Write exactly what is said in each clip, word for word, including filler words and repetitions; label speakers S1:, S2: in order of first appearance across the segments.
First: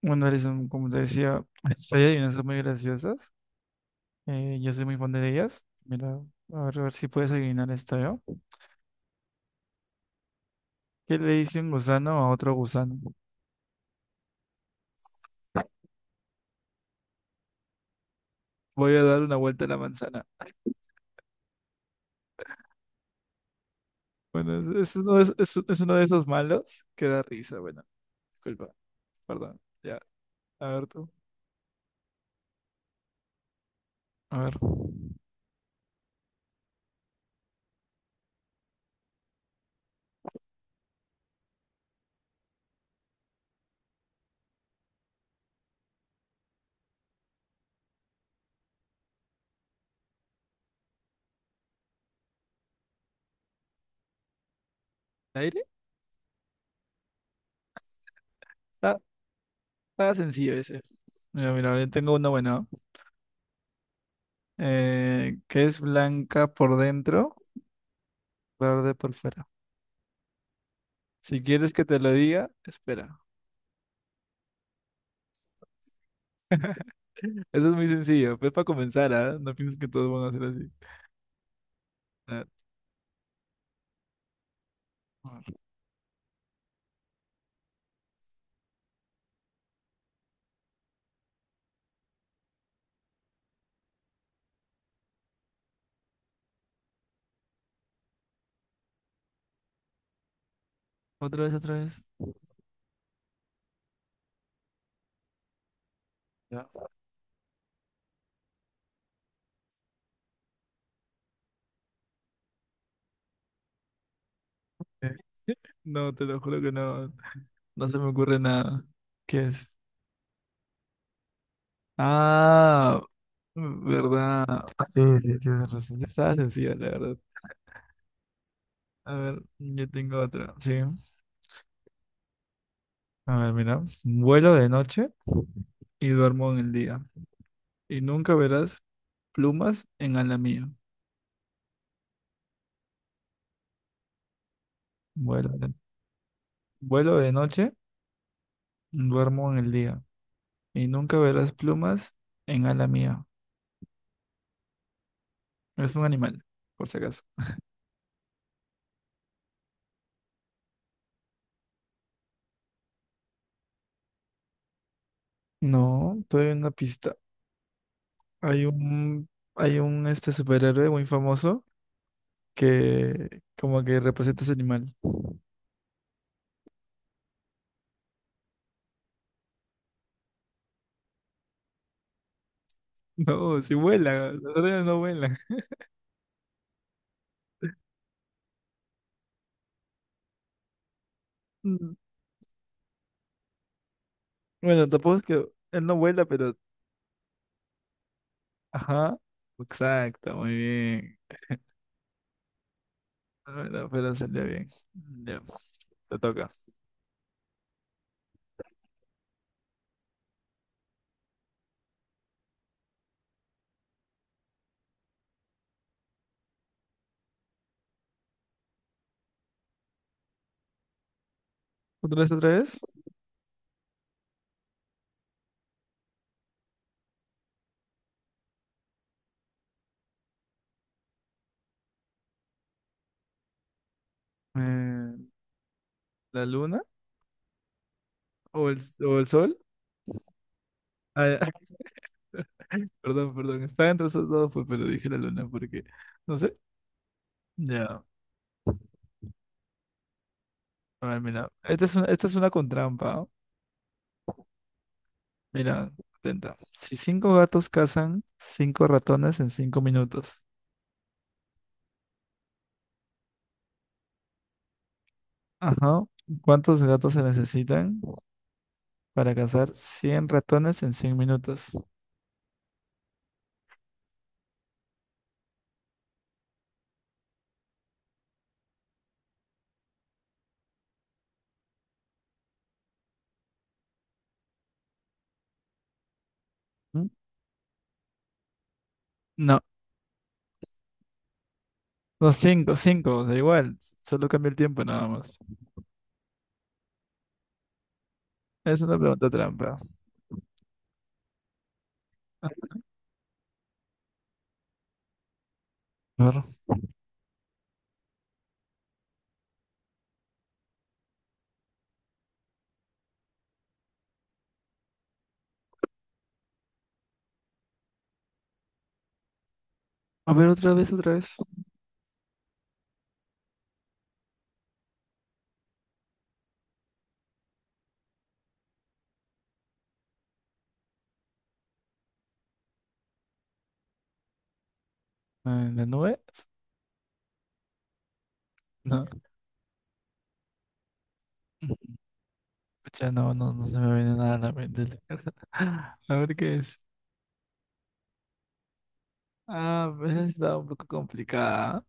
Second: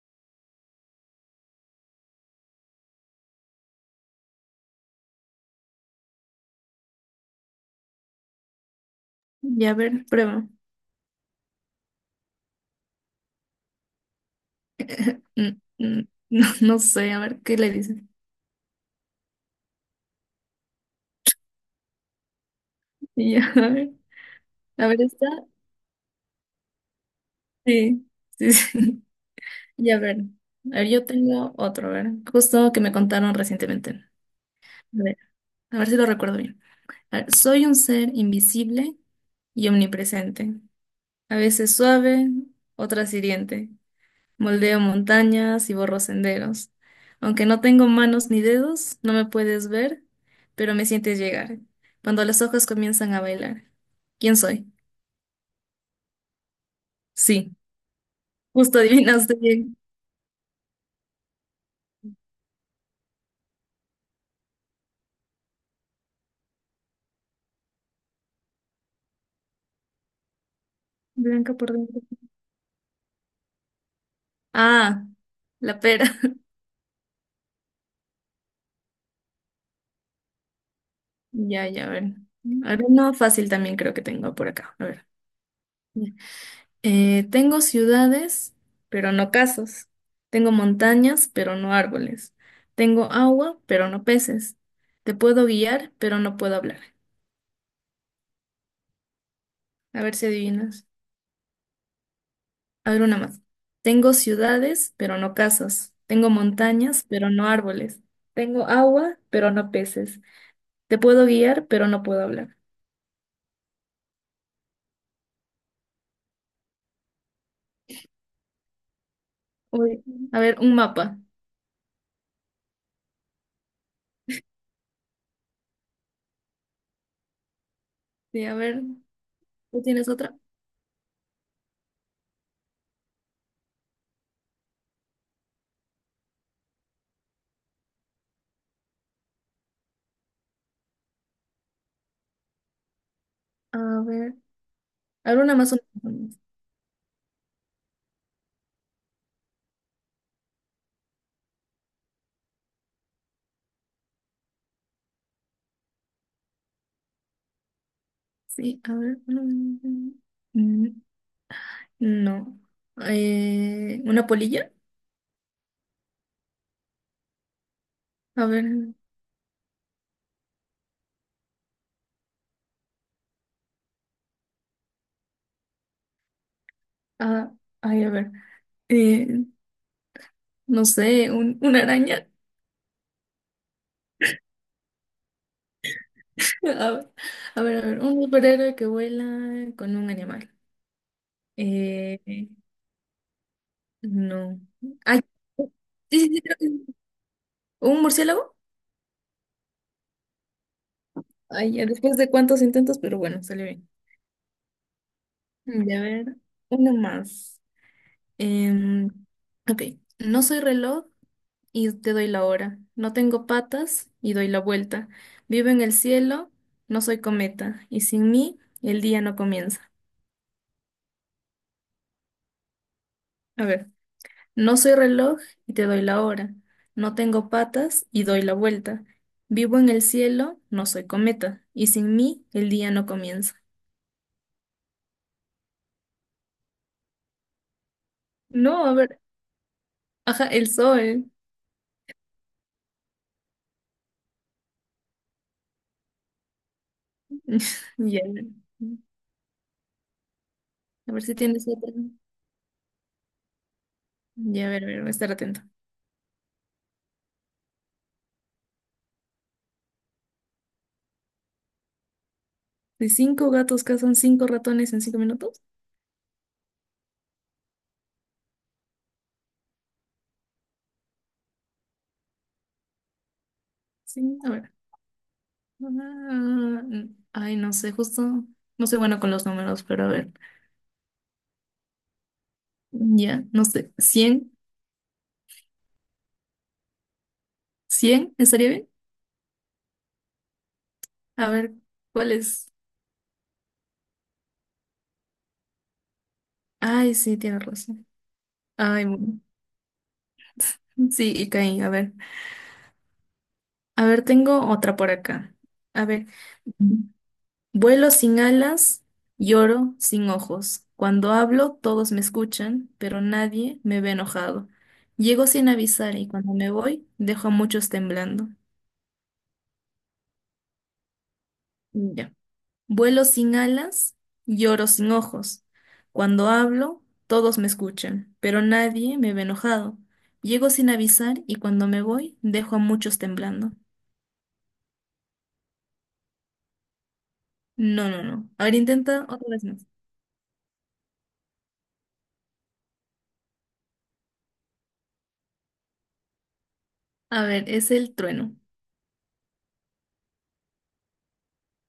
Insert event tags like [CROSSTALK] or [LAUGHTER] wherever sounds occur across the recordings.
S1: Bueno, Alison, como te decía, [LAUGHS] pues, hay adivinanzas muy graciosas. Eh, yo soy muy fan de ellas. Mira, a ver, a ver si puedes adivinar esta, ¿yo?
S2: Ya, a ver, prueba.
S1: ¿Qué le dice un gusano a otro gusano?
S2: [LAUGHS] Mm, mm, No, no sé, a ver qué le dicen.
S1: Voy a dar una vuelta a la manzana.
S2: Ya, [LAUGHS] a ver,
S1: Bueno,
S2: a
S1: es es
S2: ver,
S1: uno de,
S2: está.
S1: es, es- uno de esos malos que da risa. Bueno,
S2: Sí, sí,
S1: disculpa,
S2: sí. [LAUGHS]
S1: perdón.
S2: Ya,
S1: Ya,
S2: a ver.
S1: a
S2: A
S1: ver
S2: ver, yo
S1: tú.
S2: tengo otro, a ver. Justo que me contaron recientemente. A
S1: A ver.
S2: ver, a ver si lo recuerdo bien. A ver, soy un ser invisible y omnipresente. A veces suave, otras hiriente. Moldeo montañas y borro senderos. Aunque no tengo manos ni dedos, no me puedes ver, pero me sientes llegar. Cuando las hojas comienzan a bailar. ¿Quién soy?
S1: ¿Aire?
S2: Sí, justo
S1: Está,
S2: adivinaste bien.
S1: está sencillo ese. Mira, mira, yo tengo uno bueno. Eh, que es blanca por dentro, verde por fuera. Si
S2: Blanca por
S1: quieres que te
S2: dentro.
S1: lo diga, espera.
S2: Ah, la pera. [LAUGHS]
S1: Eso es muy sencillo. Pues para comenzar, ¿ah? No pienses que todos van a ser así.
S2: Ya, ya, a ver.
S1: Ah.
S2: A ver, no, fácil también creo que tengo por acá. A ver. Eh, tengo ciudades, pero no casas. Tengo montañas, pero no árboles. Tengo agua, pero no peces. Te puedo guiar, pero no puedo hablar. A ver si adivinas.
S1: Otra vez, otra vez.
S2: A ver una más. Tengo ciudades, pero no casas. Tengo
S1: Ya.
S2: montañas, pero no árboles. Tengo agua, pero no peces. Te puedo guiar, pero no puedo hablar.
S1: Eh, No, te lo juro que no. No se me ocurre nada. ¿Qué es?
S2: Uy, a ver, un mapa.
S1: Ah, ¿verdad? Ah, sí, sí, tienes razón. Estaba sencilla, la verdad.
S2: Sí, a ver.
S1: A ver,
S2: ¿Tú
S1: yo
S2: tienes
S1: tengo
S2: otra?
S1: otra. Sí. A ver, mira. Vuelo de noche y duermo en el día. Y nunca verás plumas en ala mía.
S2: A ver. A ver
S1: Vuelo
S2: una
S1: de,
S2: más, una más.
S1: vuelo de noche, duermo en el día. Y nunca verás plumas en ala mía. Es un animal, por si acaso.
S2: Sí, a ver. No. Eh, ¿una polilla?
S1: No, todavía hay una pista.
S2: A
S1: Hay
S2: ver.
S1: un, hay un este superhéroe muy famoso que como que representa ese animal. [LAUGHS]
S2: Ah, ay, a ver. Eh, no sé, un, una araña.
S1: No, si vuela, los órdenes no vuelan.
S2: [LAUGHS] A ver, a ver, a ver. Un superhéroe que vuela con un animal.
S1: Mm.
S2: Eh, no.
S1: Bueno, tampoco
S2: Ay,
S1: es que él no
S2: sí,
S1: vuela,
S2: sí, sí,
S1: pero
S2: creo que sí. ¿Un murciélago?
S1: ajá, exacto, muy bien.
S2: Ay, ya después de cuántos intentos, pero bueno, salió
S1: Bueno,
S2: bien.
S1: pero salió bien. Ya,
S2: Mm, Y a
S1: te
S2: ver,
S1: toca.
S2: uno más. Em, OK. No soy reloj, y te doy la hora. No tengo patas y doy la vuelta. Vivo en el cielo, no soy cometa, y sin mí el día no comienza.
S1: ¿Otra vez, otra vez?
S2: A ver, no soy reloj y te doy la hora. No tengo patas y doy la vuelta. Vivo en el cielo, no soy cometa, y sin mí el día no comienza.
S1: Eh, ¿La luna o el,
S2: No, a
S1: o
S2: ver,
S1: el sol?
S2: ajá, el
S1: Ah,
S2: sol.
S1: ya. [LAUGHS] Perdón, perdón, estaba entre esos dos, pues, pero dije la luna porque, no sé.
S2: [LAUGHS]
S1: Ya,
S2: Ya.
S1: a
S2: A
S1: ver,
S2: ver si
S1: mira.
S2: tienes
S1: Esta
S2: otra.
S1: es una, esta es una con trampa. ¿Ah?
S2: Ya, a ver, a ver, voy a estar atento.
S1: Mira, atenta. Si cinco gatos cazan cinco ratones en cinco minutos.
S2: Si cinco gatos cazan cinco ratones en cinco minutos.
S1: Ajá. ¿Cuántos gatos se necesitan para cazar cien ratones en cien minutos?
S2: Sí, a ver. Ah, ay, no sé, justo, no soy bueno con los números, pero a ver, ya, no sé, cien
S1: ¿Mm?
S2: cien estaría bien?
S1: No,
S2: A ver,
S1: no,
S2: ¿cuál es?
S1: cinco, cinco, da igual. Solo cambia el tiempo nada más.
S2: Ay, sí, tienes razón.
S1: Es una
S2: Ay,
S1: pregunta
S2: bueno.
S1: trampa.
S2: Sí, y caí, a ver. A ver, tengo otra por acá. A ver,
S1: A ver,
S2: vuelo sin alas, lloro sin ojos. Cuando hablo, todos me escuchan, pero nadie me ve enojado. Llego sin avisar y cuando me voy, dejo a muchos temblando.
S1: a ver, otra vez, otra vez.
S2: Ya. Vuelo sin alas, lloro sin ojos. Cuando hablo, todos me escuchan, pero nadie me ve enojado. Llego sin avisar y cuando me voy, dejo a muchos temblando.
S1: ¿En la nube?
S2: No, no, no. A ver,
S1: No.
S2: intenta otra vez más.
S1: Pucha, no, no, no se me viene nada a la mente. [LAUGHS] A ver qué es.
S2: A ver, es el trueno.
S1: Ah, pues esa está un poco complicada. ¿Ah?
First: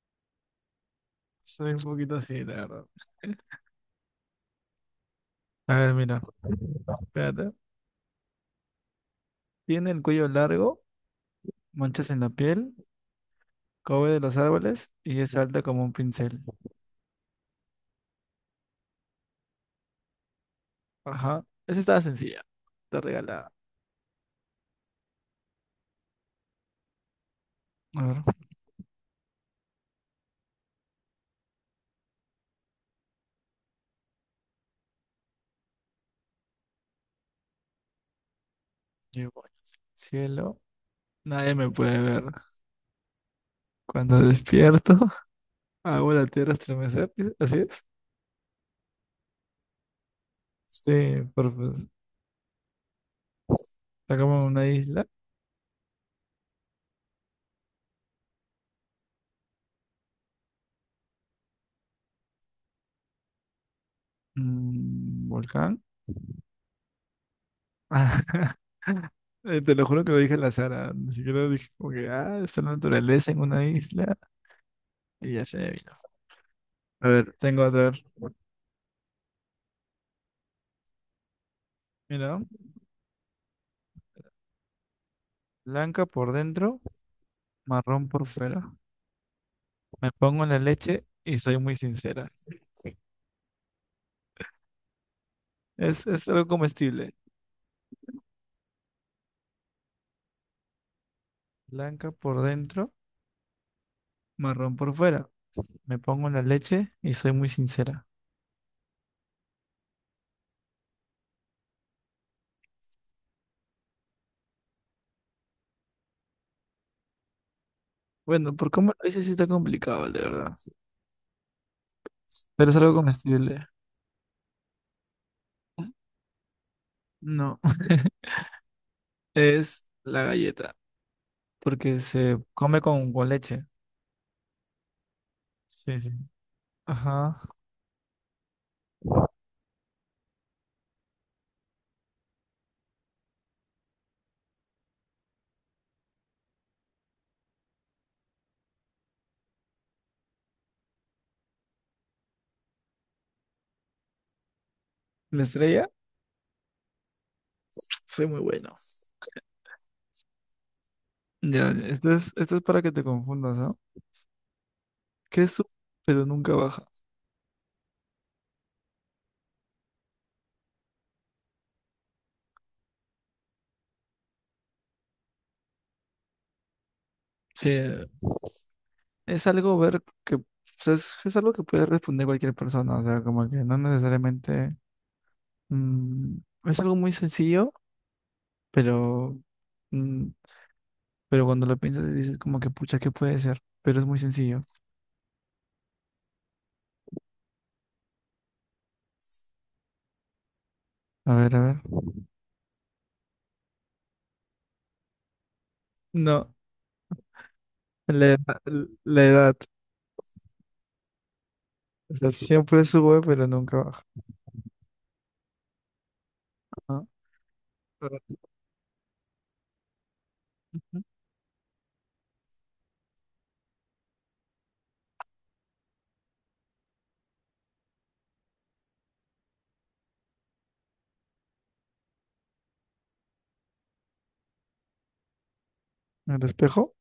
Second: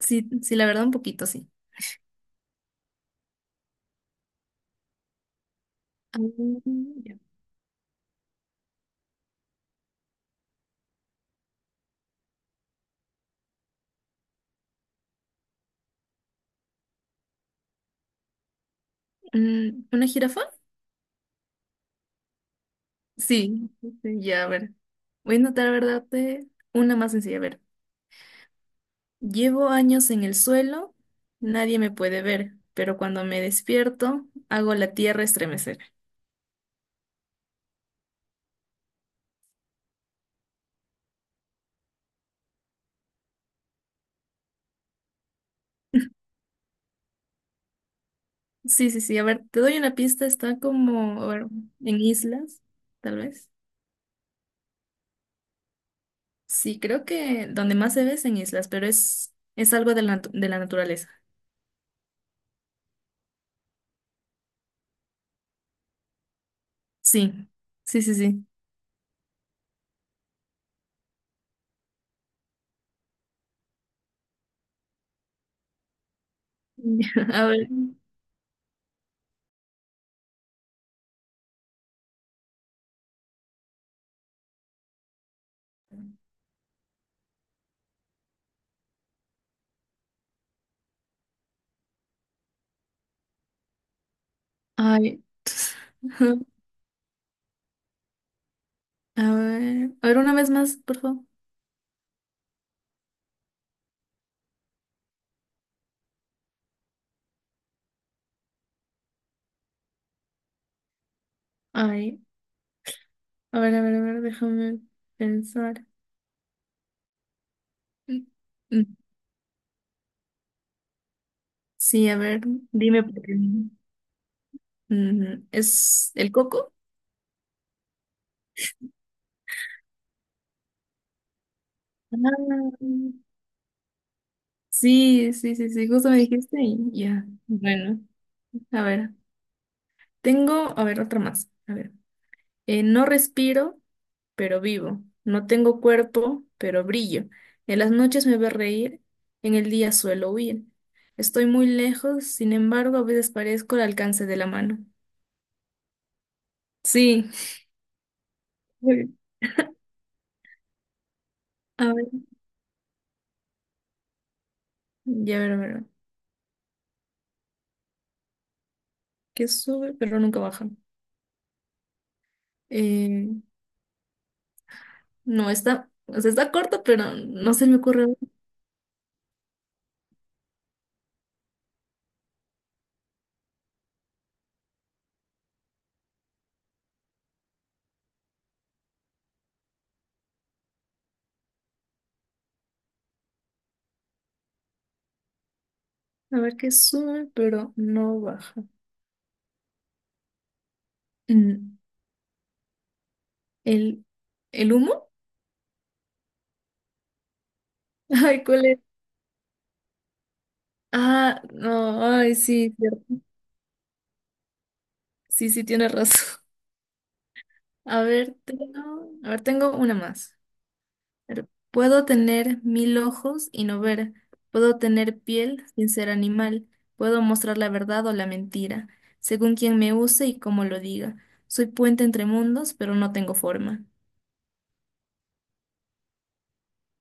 S2: Sí, sí, la verdad, un poquito, sí.
S1: Soy un poquito así, la verdad. A ver,
S2: Ah,
S1: mira.
S2: ya.
S1: Espérate. Tiene el cuello largo, manchas en la piel, cobre de los árboles y es alta como un pincel.
S2: Mm, ¿Una jirafa?
S1: Ajá. Esa estaba sencilla, está regalada.
S2: Sí. Sí, ya, a ver. Voy a intentar, ¿verdad? eh, Una más sencilla, a ver.
S1: A ver,
S2: Llevo años en el suelo, nadie me puede ver, pero cuando me despierto, hago la tierra estremecer.
S1: yo voy hacia el cielo. Nadie me puede ver. Cuando despierto, [LAUGHS] hago la tierra estremecer. ¿Sí? ¿Así es?
S2: Sí, sí, sí, a ver, te doy una pista, está
S1: Sí,
S2: como, a ver,
S1: por- pues,
S2: en islas, tal vez.
S1: está como en una isla,
S2: Sí, creo que donde más se ve es en islas, pero es, es algo de la, natu- de la naturaleza.
S1: un volcán.
S2: Sí, sí, sí,
S1: Ah.
S2: sí.
S1: [LAUGHS] Eh, Te lo juro que lo dije al azar, ah, ni siquiera lo dije como que, ah, está la naturaleza en una isla y ya se me vino. A ver,
S2: [LAUGHS] A ver,
S1: tengo a ver. Mira, blanca por dentro, marrón por fuera. Me pongo en la leche y soy muy sincera.
S2: ay,
S1: Es, es algo
S2: [LAUGHS]
S1: comestible.
S2: a ver, a ver, una vez más, por favor.
S1: Blanca por dentro, marrón por fuera. Me pongo en la leche y soy muy sincera.
S2: Ay, a ver, a ver, a ver, déjame pensar.
S1: Bueno, por cómo lo dices sí está complicado, de verdad.
S2: Sí, a ver,
S1: Pero es algo
S2: dime por qué
S1: comestible.
S2: no. Ujú, ¿es el coco?
S1: No, [LAUGHS] es la galleta, porque se come
S2: Ah,
S1: con, con leche.
S2: sí, sí, sí, sí,
S1: Sí, sí.
S2: justo me dijiste y ya.
S1: Ajá.
S2: Bueno, a ver, tengo, a ver, otra más. A ver, Eh, no respiro, pero vivo. No tengo cuerpo, pero brillo. En las noches me ve reír, en el día suelo huir. Estoy muy lejos, sin embargo, a veces parezco al alcance de la mano.
S1: La estrella,
S2: Sí.
S1: soy muy bueno.
S2: [LAUGHS]
S1: Ya,
S2: A ver,
S1: esto es, esto es, para que te confundas, ¿no?
S2: ya a
S1: Que
S2: ver, a
S1: sube,
S2: ver.
S1: pero nunca baja.
S2: Que sube, pero nunca baja. Eh, No está, o sea, está corto, pero no se
S1: Sí,
S2: me ocurre.
S1: es algo ver que, o sea, es, es algo que puede responder cualquier persona, o sea, como que no necesariamente, mm, es algo muy sencillo, pero, mm, pero cuando lo piensas dices como que, pucha, ¿qué puede ser? Pero es muy sencillo.
S2: A ver qué sube, pero no baja.
S1: A ver, a ver.
S2: Mm, ¿El, el humo?
S1: No, la
S2: [LAUGHS]
S1: edad,
S2: Ay, ¿cuál es?
S1: la edad.
S2: Ah, no,
S1: O sea,
S2: ay, sí,
S1: siempre sube,
S2: cierto.
S1: pero nunca baja.
S2: Sí, sí, tienes razón.
S1: ¿No?
S2: [LAUGHS] A ver, tengo, a ver, tengo una más. A ver, puedo tener mil ojos y no ver. Puedo tener piel sin ser animal. Puedo mostrar la verdad o la mentira, según quien me use y cómo lo diga. Soy puente entre mundos, pero no tengo forma.
S1: ¿El espejo?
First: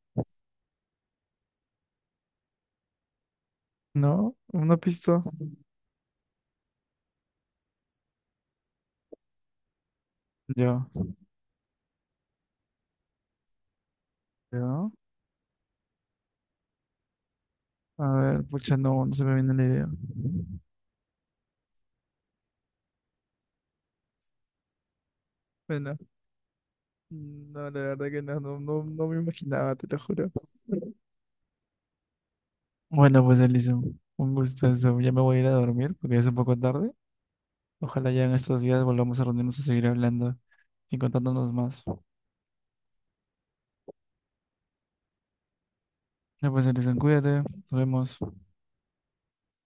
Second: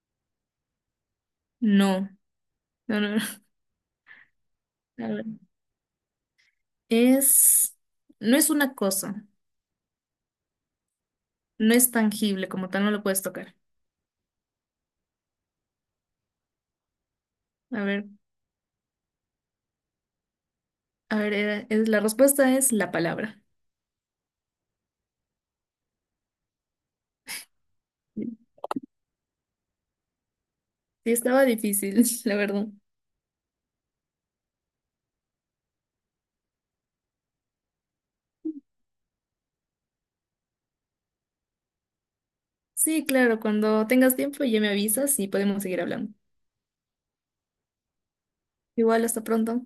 S2: No. No, no, no.
S1: No, una
S2: A
S1: pista.
S2: ver. Es, no es una cosa,
S1: Yo,
S2: no es tangible, como tal, no lo puedes tocar.
S1: yo.
S2: A ver,
S1: A ver, pucha, no, no se me viene la idea.
S2: a ver, era- es- la respuesta es la palabra.
S1: Bueno, no, la verdad que
S2: Sí,
S1: no, no, no, no me imaginaba, te lo juro.
S2: estaba difícil, [LAUGHS] la verdad.
S1: Bueno, pues Elison, un gustazo. Ya me voy a ir a dormir porque ya es un poco tarde. Ojalá ya en estos días volvamos a reunirnos a seguir hablando y contándonos más.
S2: Sí, claro, cuando tengas tiempo ya me avisas y podemos seguir hablando.
S1: Ya pues Elison, cuídate, nos vemos.
S2: Igual, hasta pronto.